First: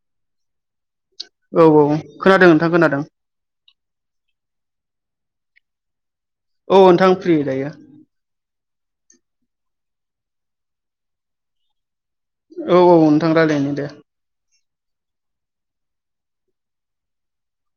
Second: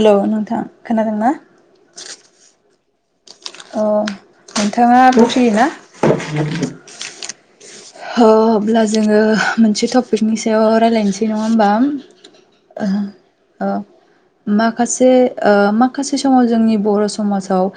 हेल' नोंथां खोनादोंना औ औ खोनादों नोंथां खोनादों अ नोंथाङा फ्रि ना औ नोंथां फ्रि दायो अब्ला जोङो मोनसे टपिकनि सायाव रायज्लायनोसै नङा होमबा औ औ नोंथां ओ रायज्लायनो दे माखासे माखासे समाव जोंनि बर' समाजाव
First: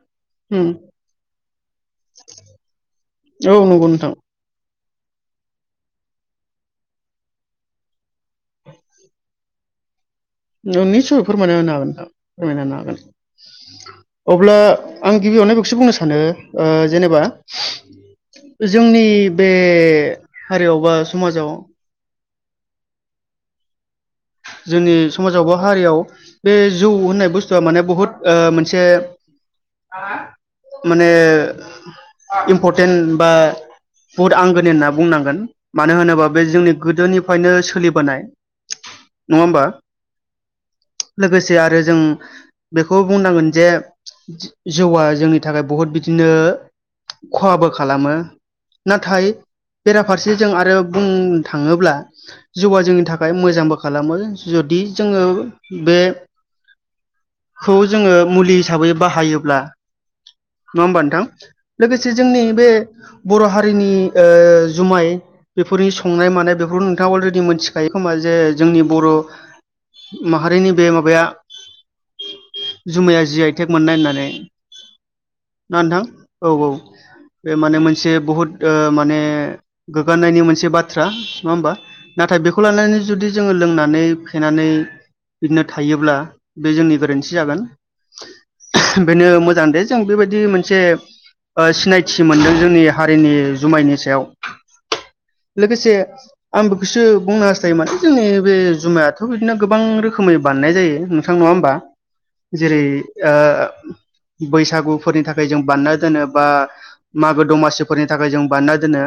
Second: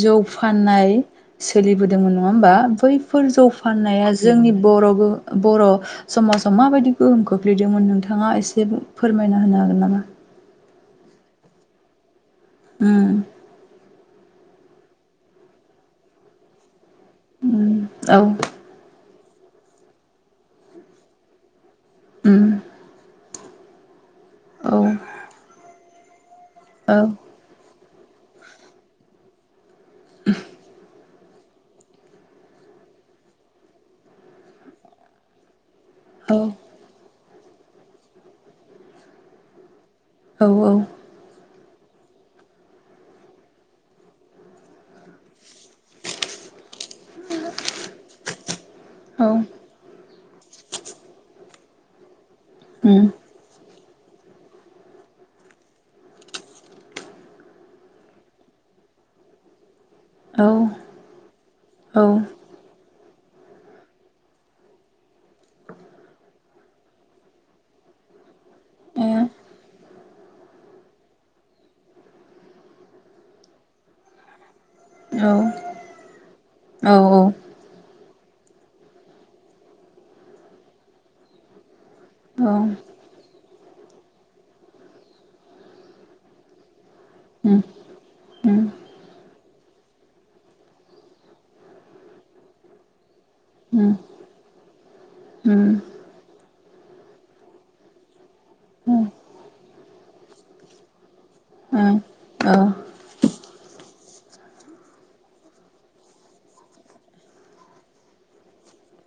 जौ उम फाननाय सोलिबोदोंमोन नङा होमबा बैफोर जौ औ नंगौ फाननाया नोंथां जों बर' समाजाव माबायदि गोहोम खोख्लैदोंमोन नोंथां नोंथाङा एसे फोरमायना होनो हागोन नामा नोंनिसय फोरमायना होनो हागोन फोरमायना हागोन उम अब्ला आं गिबियावनो बेखौसो बुंनो सानो जेनेबा उम औ जोंनि बे हारियाव बा समाजाव उम औ जोंनि समाजाव बा हारियाव बे जौ होननाय बुस्थुआ माने बहुद ओ मोनसे माने इम्परटेन्ट बा बुहुद आंगोन होनना बुंनांगोन मानो होनोबा औ बे जोंनि गोदोनिफ्रायनो सोलिबोनाय नङा होमबा औ औ लोगोसे आरो जों बेखौ बुंनांगोन जे जौआ जोंनि थाखाय बहुत बिदिनो खहाबो खालामो ना औ थायो बेराफारसे जों आरो बुंनो थाङोब्ला जिउआ जोंनि उम थाखाय मोजांबो खालामो जुदि जोङो बे खौ जोङो मुलि हिसाबै बाहायोब्ला औ नङा होमबा नोंथां लोगोसे जोंनि बे बर' हारिनि जुमाय बेफोरनि संनाय मानाय बेफोरखौ नोंथाङा अलरेडि मोनथिखायो खोमा जे जोंनि बर' माहारिनि बे माबाया जुमाया जि आइटेक मोननाय होननानै औ ना नोंथां औ औ माने मोन मोनसे बहुद माने गोग्गानायनि मोनसे बाथ्रा नङा होमबा नाथाय औ बेखौ लानानै जुदि जोङो लोंनानै फेनानै बिदिनो थायोब्ला बे जोंनि गोरोन्थि जागोन उम उम बेनो मोजां दे जों बेबायदि मोनसे सिनायथि मोनदों जोंनि हारिनि उम जुमायनि सायाव उम लोगोसे आं बेखौसो बुंनो हास्थायोमोन जोंनि बे उम जुमायाथ' बिदिनो गोबां रोखोमै बानायनाय जायो नोंथां नङा होमबा औ औ जेरै ओ बैसागुफोरनि थाखाय जों बानायना दोनो बा मागो दमासिफोरनि थाखाय जों बानायना दोनो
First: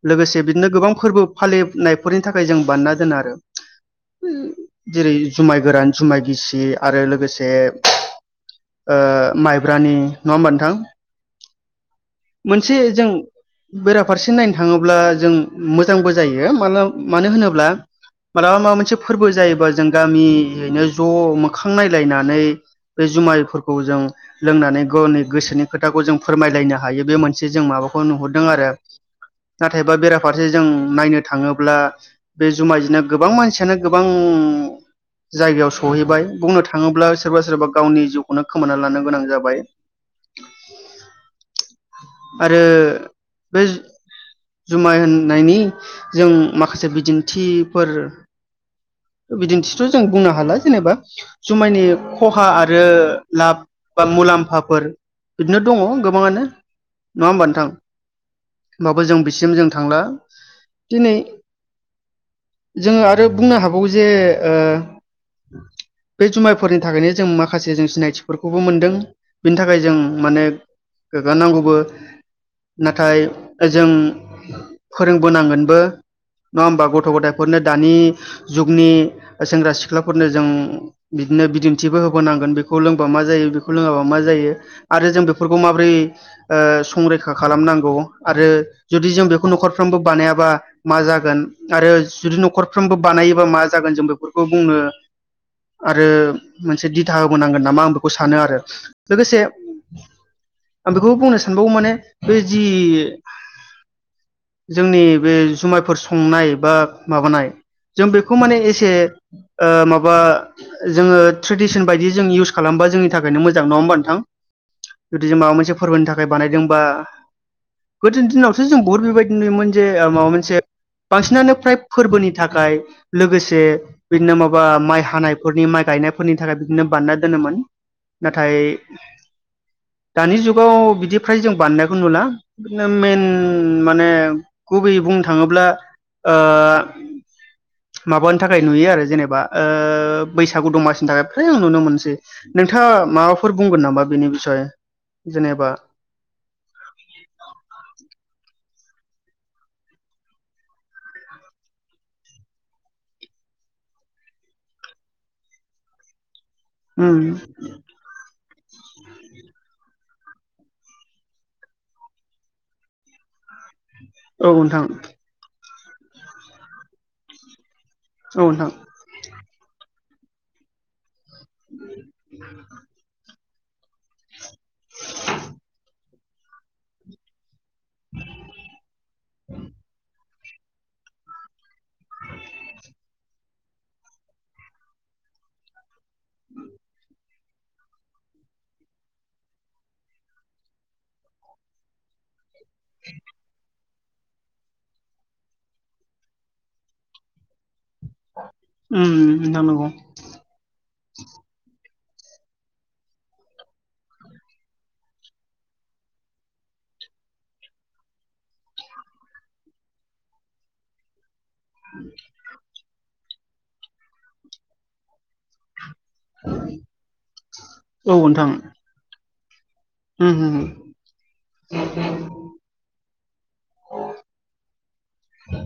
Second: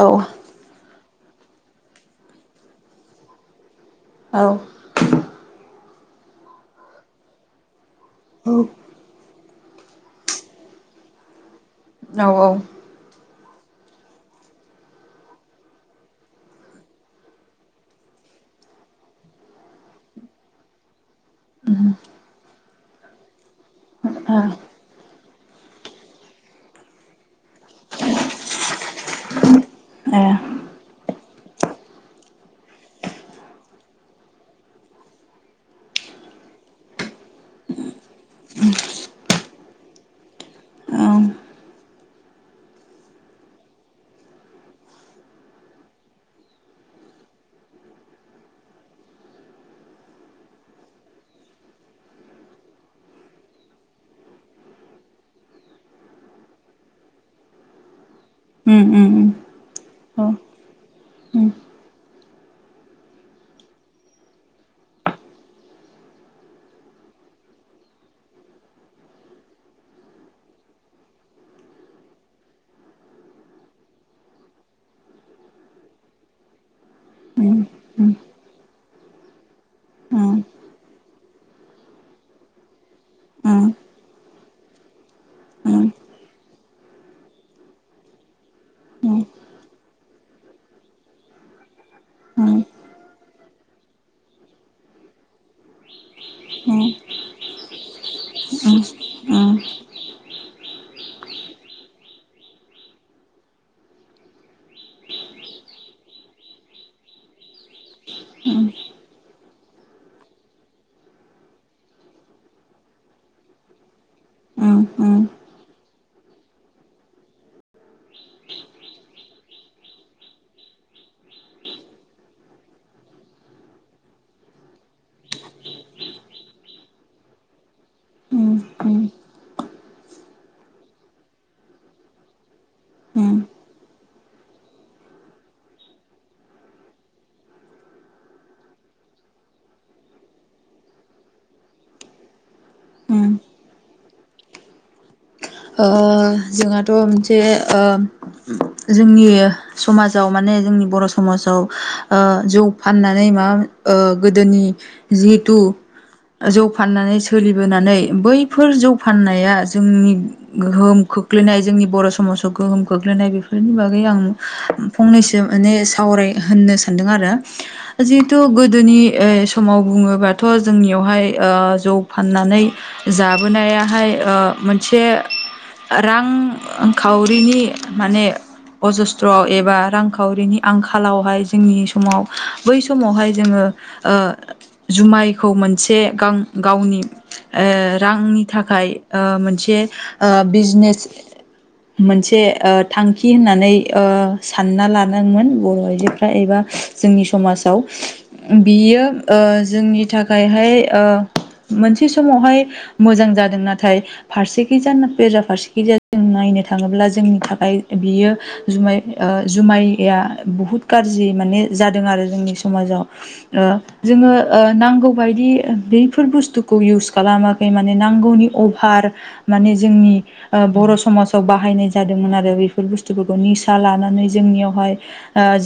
औ लोगोसे बिदिनो गोबां फोरबो फालिनायफोरनि थाखाय जों बानायना दोनो आरो औ जेरै जुमाय गोरान जुमाय गिसि आरो लोगोसे ओ माइब्रानि नङा होमबा नोंथां मोनसे जों बेराफारसे नायनो थाङोब्ला जों मोजांबो जायो माला मानो होनोब्ला मालाबा माबा मोनसे फोरबो जायोबा जों गामियैनो ज' मोखां नायलायनानै बे जुमायफोरखौ खौ जों लोंनानै गनि गोसोनि खोथाखौ जों फोरमायलायनो हायो बे मोनसे जों माबाखौ नुहरदों आरो नाथायबा ए बेराफारसे जों नायनो थाङोब्ला बे जुमाय जोंनो गोबां मानसियानो गोबां जायगायाव सहैबाय बुंनो थाङोब्ला सोरबा सोरबा गावनि जिउखौनो खोमाना लानो गोनां जाबाय औ आरो बे जुमाय होननायनि जों माखासे बिदिन्थिफोर बिदिन्थिथ' जों बुंनो हाला जेनेबा जुमायनि खहा आरो लाब बा मुलाम्फाफोर बिदिनो दंङ गोबाङानो नङा होमबा नोंथां उम होनबाबो उम जों उम औ बिसिम जों थांला दिनै उम उम जोङो आरो बुंनो हागौ जे बे जुमायफोरनि थाखायनो जों माखासे जों सिनायथिफोरखौबो मोनदों बिनि थाखाय जों माने गोगगानांगौबो नाथाय जों फोरोंबोनांगोनबो नङा होमबा गथ' गथ' उम उम गथायफोरनो दानि जुगनि सेंग्रा सिख्लाफोरनो जों बिदिनो बिदिन्थिबो होबोनांगोन बेखौ लोंबा मा जायो बेखौ लोङाबा मा जायो आरो जों बेफोरखौ माबोरै संरैखा खालामनांगौ आरो उम जुदि जों बेखौ न'खर खरफ्रोमबो बानायाबा मा जागोन आरो जुदि उम न'खरफ्रोमबो बानायोबा मा जागोन जों बेफोरखौ बुंनो आरो मोनसे उम दिथा होबोनांगोन नामा आं बेखौ सानो आरो लोगोसे आं बेखौ बुंनो सानबावो माने बे जि जोंनि बे जुमायफोर संनाय बा माबानाय जों बेखौ माने उम एसे माबा जोङो ट्रेडिसन बायदि जों इउस खालामो बा जोंनि थाखायनो मोजां नङा होमबा नोंथां जुदि जों माबा मोनसे फोरबोनि थाखाय बानायदोंबा गोदोनि दिनावथ' जों बुहुत बेबायदि नुयोमोन जे माबा मोनसे बांसिनानो फ्राय फोरबोनि थाखाय लोगोसे बिदिनो माबा माइ हानायफोरनि माइ गायनायफोरनि थाखाय बिदिनो बाना दोनोमोन नाथाय उम दानि जुगाव बिदि फ्राय जों बानायनायखौ नुला दिनो मेन उम माने गुबैयै बुंनो थाङोब्ला ओ [inaudible] माबानि थाखाय नुयो आरो जेनेबा ओ बैसागु दमासिनि थाखाय फ्राय नुनो मोनसै। नोंथाङा उम माबाफोर बुंगोन नामा बेनि बिसय? जेनेबा ओ जोंहाथ' मोनसे ओ जोंनि समाजाव माने जोंनि बर' समाजाव ओ जौ फाननानै माबा ओ गोदोनि जिहेथु जौ फाननानै उम सोलिबोनानै बैफोर जौ फाननाया जोंनि गोहोम खोख्लैनाय जोंनि बर' समाजाव गोहोम खोख्लैनाय बेफोरनि बागै आं औ नोंथां फंनैसो माने सावराय होननो सानदों आरो जिहेथु औ नोंथां गोदोनि ओ समाव बुङोबाथ' जोंनियावहाय ओ जौ फाननानै जाबोनायाहाय ओ मोनसे रांखावरिनि माने अजस्थ्रआव एबा रां खावरिनि आंखालावहाय जोंनि समाव बै समावहाय जोङो ओ जुमा यखौ मोनसे गाम गावनि ओ रांनि थाखाय ओ मोनसे ओ बिजनेस मोनसे ओ थांखि होननानै ओ सानना लानांगोन बर' आइजोफ्रा एबा जोंनि समाज आव बियो उम ओ नोंथां नंगौ जोंनि थाखायहाय ओ मोन से समावहाय मोजां जादों नाथाय फारसेखैजाय बेरा फारसेखैजाय नायनो थाङोब्ला जोंनि थाखाय बेयो जुमाय ओ जुमाइया बुहुत गाज्रि माने जादों आरो जोंनि समाजाव ओ जोङो ओ नांगौबायदि बे बेफोर बुस्थुखौ इउस खालामाखै माने औ नांगौनि नोंथां अभार माने जोंनि उम उम ओ बर' समाजाव बाहायनाय जादोंमोन आरो बेफोर बुस्थुफोरखौ निसा लानानै जोंनियाव हाय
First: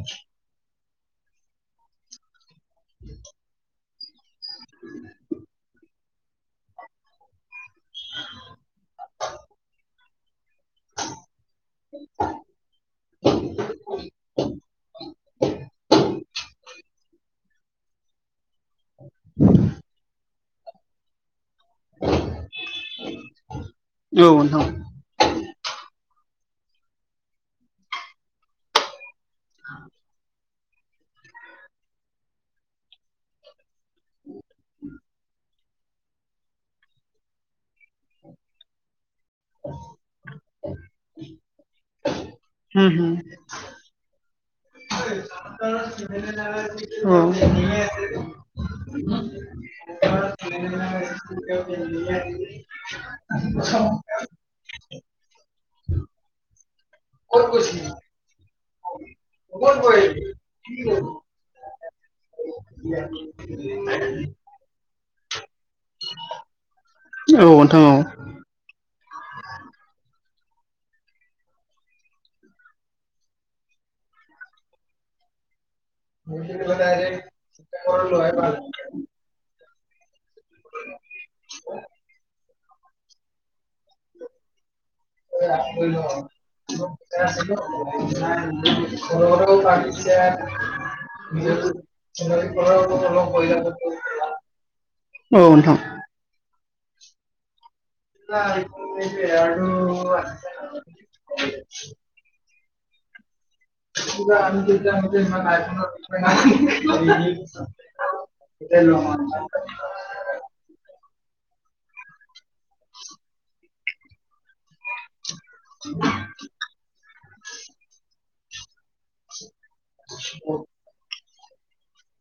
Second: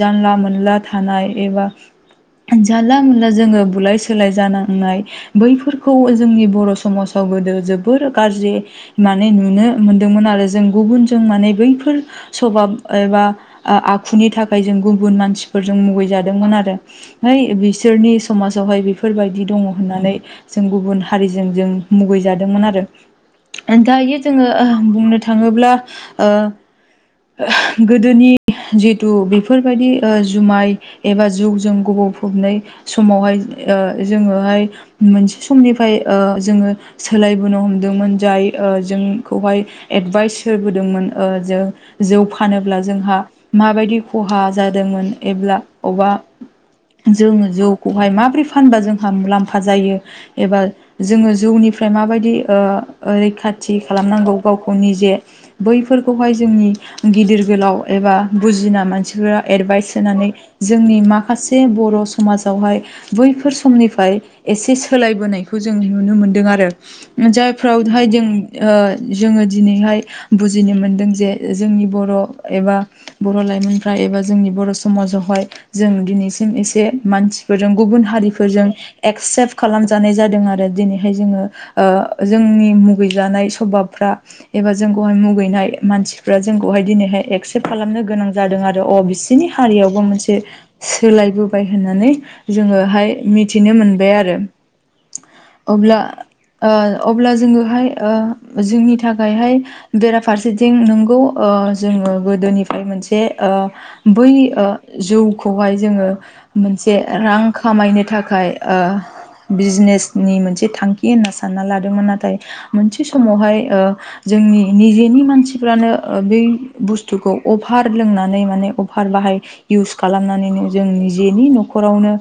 जानला मोनला थानाय एबा जानला मोनला जोङो बुलाय सोलाय जानांनाय बैफोरखौ जोंनि बर' समाजाव गोदो जोबोर गाज्रि नुनो मोनदोंमोन आरो। जों गुबुन जों माने बैफोर सभाब एबा ओ आखुनि थाखाय जों गुबुन मानसि फोरजों मुगै जादोंमोन आरो है बिसोरनि समाजावहाय बेफोरबायदि दङ होननानै जों गुबुन हारि जों जों मुगै जादोंमोन आरो ओंखायनो औ जोङो नोंथां ओ बुंनो थाङोब्ला ओ गोदोनि जितु बेफोरबायदि ओ जुमाय एबा जौजों गबावफबनाय समावहाय ओ जोङोहाय मोनसे समनिफ्राय ओ जोङो सोलायबोनो हमदोंमोन जाय ओ जों खौआय एडभाइस होबोदोंमोन ओ जों जौ फानोब्ला उम उम जोंहा माबायदि खहा जादोंमोन एब्ला अबा औ जोङो औ जौखौहाय माबोरै फानबा जोंहा मुलामफा जायो एबा जोङो जौनिफ्राय माबायदि ओ ओ रैखाथि खालामनांगौ गावखौ निजे बैफोरखौहाय जोंनि गिदिर गोलाव एबा बुजिना मानसिफोरा एडभाइस होनानै जोंनि माखासे बर' समाजावहाय बैफोर समनिफ्राय एसे सोलायबोनाय खौ जों नुनो मोनदों आरो नोंथां औ जायफ्रावहाय नोंथां जों ओ जोङो दिनैहाय बुजिनो मोनदों जे जोंनि बर' एबा बर' लाइमोनफ्रा एबा जोंनि बर' समाजा जावहाय जों दिनैसिम एसे मानसिफोरजों गुबुन हारिफोरजों एक्सेप्ट खालामजानाय जा दों आरो दिनैहाय जोङो ओ जोंनि मुगै जानाय सभाब फ्रा एबा जोंखौहाय मुगैनाय मानसिफ्रा जोंखौहाय दिनैहाय एक्सेप्ट खालामनो गोनां जादों आरो। अ बिसोरनि हारियावबो मोनसे सोलायबोबाय होननानै जोङोहाय मिथिनो मोन बाय आरो औ नोंथां अब्ला ओ अब्ला जोङोहाय ओ जोंनि थाखायहाय बेराफारसेथिं नंगौ ओ जोङो गोदोनि फ्राय मोनसे ओ बै ओ जौखौहाय जोङो मोनसे रां खामायनो थाखाय ओ बिजनेस नि मोनसे थांखि होनना सानना ला नाथाय मोनसे समावहाय ओ जोंनि निजेनि मानसिफ्रानो ओ बै बुस्थुखौ अफार लोंनानै माने अफार बाहाय इउस खालामनानैनो जोंनि जेनि न'खर नखरावनो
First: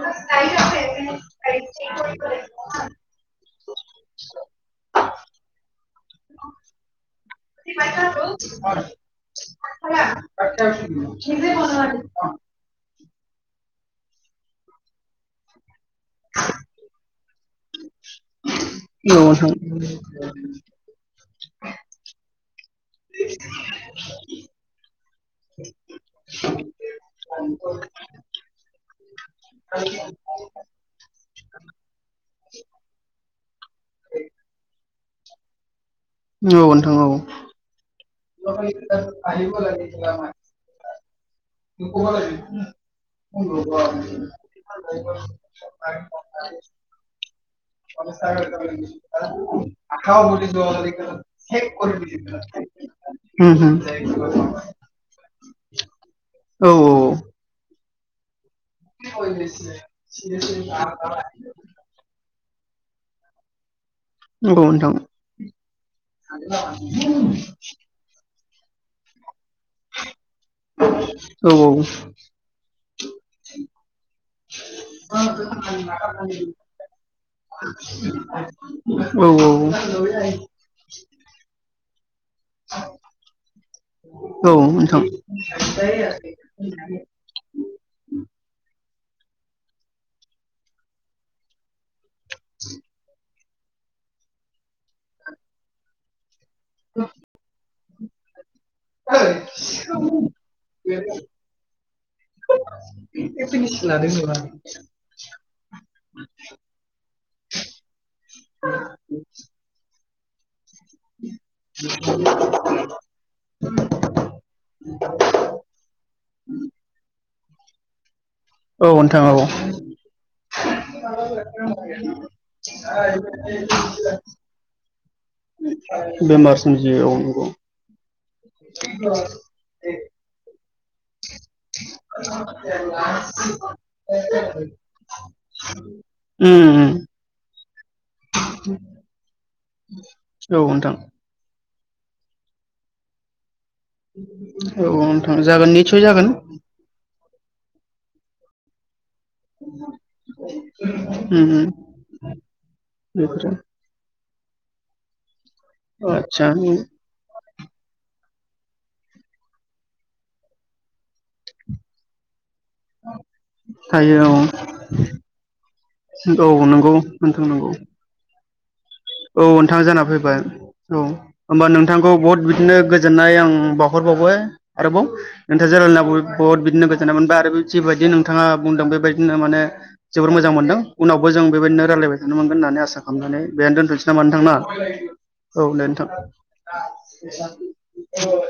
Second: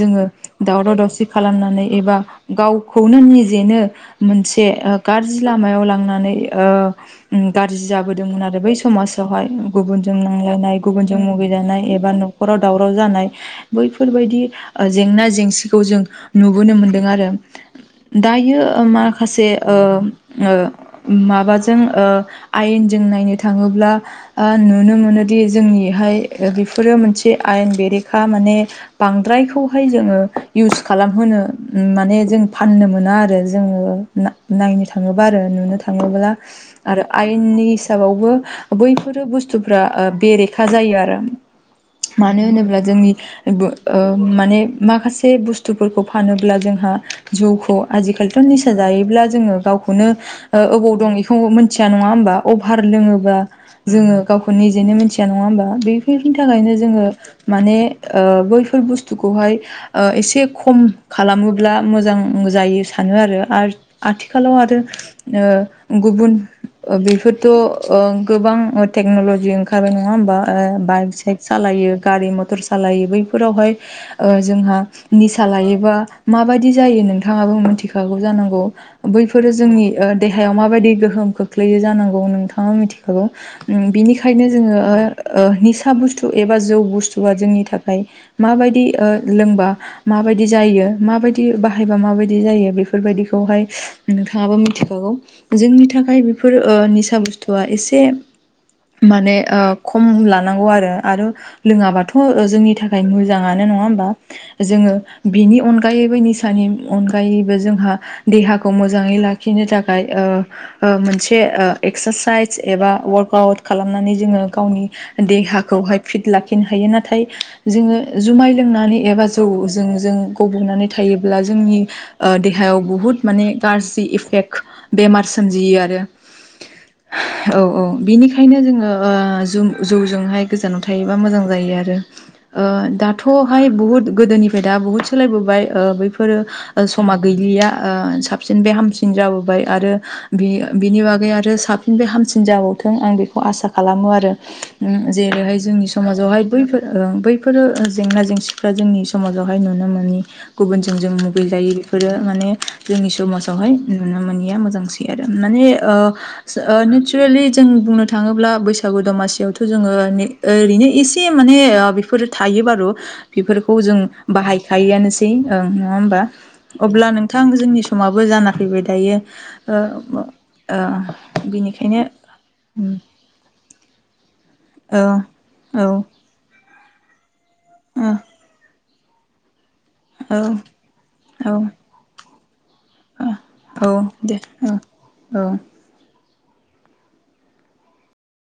जोङो दावराव दावसि खालामनानै एबा गावखौनो निजेनो मोनसे ओ गाज्रि लामायाव लांनानै ओ गाज्रि जाबोदोंमोन आरो बै समाज गोसोआवहाय गुबुनजों नांलायनाय गुबुनजों मुगैजानाय एबा न'खराव दावराव जानाय बैफोर बायदि ओ जेंना जेंसि खौ जों नुबोनो मोनदों आरो दायो ओ माखासे ओ ओ माबाजों ओ आयेन जों नायनो थाङोब्ला ओ नुनो मोनोदि जोंनिहाय बेफोरो मोनसे आयेन बेरेखा माने बांद्रायखौहाय जोङो इउस खालामहोनो माने जों फाननो मोना आरो जोङो नायनो थाङोबा आरो नुनो थाङोब्ला औ नोंथां आरो औ आयेननि हिसाबाव बो बैफोरो बुस्थुफ्रा ओ बेरेखा जायो आरो मानो होनोब्ला जोंनि बो ओ माने माखासे बुस्थुफोरखौ फानोब्ला जोंहा जौखौ आजि खालि निसा जायोब्ला जोङो गावखौनो ओ अबाव दं बेखौ मोनथिया नङा होमबा अभार लोङो बा जोङो उम गावखौ उम निजेनो मिथिया नङा होमबा बेफोरनि थाखायनो जोङो माने माने ओ बैफोर बुसथुखौहाय ओ एसे खम खालामोब्ला मोजां जायो सानो आरो आरो औ आथिखालाव आरो नंगौ नोंथां ओ गुबुन ओ बेफोरथ' ओ गोबां ओ टेक्न'लजि ओंखारबाय नङा होमबा ओ बाइक सेक औ सालायो गारि मथर सालायो बैफोरावहाय ओ जोंहा लायोबा मा बायदि जायो नोंथाङाबो मोनथि खागौ जानांगौ औ बैफोरो औ जोंनि ओ देहायाव मा बायदि गोहोम खोख्लैयो जानांगौ नोंथाङा मिथि खागौ बिनिखायनो ओ ओ औ नोंथां जोङो निसा बुस्थु एबा जौ बुस्थु सुआ जोंनि थाखाय मा बायदि ओ लोंबा मा बायदि जायो मा बायदि बाहायबा मा बायदि जायो बेफोर बायदिखौहाय नोंथाङाबा मिथिखागौ जोंनि थाखाय बेफोर ओ निसा बुस्थुआ एसे माने ओ खम लानांगौ आरो आरो लोङाबाथ' जोंनि थाखाय मोजांङानो नंङा होमबा जोङो बेनि अनगायैबो निसा नि अनगायैबो जोंहा देहाखौ मोजाङै लाखिनो थाखाय ओ ओ मोनसे ओ एक्सारसाइस एबा वार्कआउट खालामनानै जोङो गावनि देहाखौ वाहाय फिट लाखिनो हायो नाथाय जोङो जुमाय औ लोंनानै नोंथां एबा औ जौ जों जों गब'नानै थायोब्ला जोंनि ओ देहायाव बुहुत माने गाज्रि इफेक्ट बेमार सोमजियो आरो बेमार सोमजियो नंगौ औ औ बिनिखायनो जोङो जो जु जौजोंहाय गोजानाव थायोबा मोजां जायो आरो ओ दाथ'हाय बुहुत गोदोनिफ्राय दा बुहुत सोलायबोबाय ओ ओ बैफोरो उम उम समा गैलिया ओ साबसिन बे हामसिन जाबोबाय आरो बि औ नोंथां बिनि बागै आरो साब बो हामसिन जाबावथों आंखौ आसा खालाम खालामो आरो औ उम औ नोंथां जेरैहाय जागोन जोंनि निस्सय जागोन समाजावहाय उम बैफोर ओ बैफोरो जेंना जेंसि फोर जोंनि समाजावहाय नुनो मोनि गुबुनजों जों उम गैजायो बेफोरो माने जोंनि बेफोरो समाजावहाय नुनो मोनैया मोजांसै आरो माने ओ आदसा ओ नेचारेलि जों बुंनो थाङोब्ला बैसागु दमासियावथ' जोङो ओरैनो एसे माने बेफोर थायो बारु बेफोरखौ जों थायो औ बाहायखायोआनोसै होमबा औ नंगौ अब्ला नोंथां नंगौ जोंनि समाबो जान ह औ नोंथां जाना फैबाय ओ औ होमबा बिनिखायनो नोंथांखौ बहुद बिदिनो गोजोननाय आं बाव मखर बाबुवे औ आरोबाव नोंथाङा औ जेरना बहुद बिदिनो गोजोननाय मोनबाय आरो जिबायदि नोंथाङा बुंदों बे बेबायदिनो माने जोबोर मोजां मोनदों उनावबो जों औ बेबायदिनो रायलायबाय थानो मोनगोन होननानै आ आसा औ खालामनानै बेनो औ दोनथ'नोसै नामा दे नोंथांना? औ औ दे नोंथां। [unintelligible]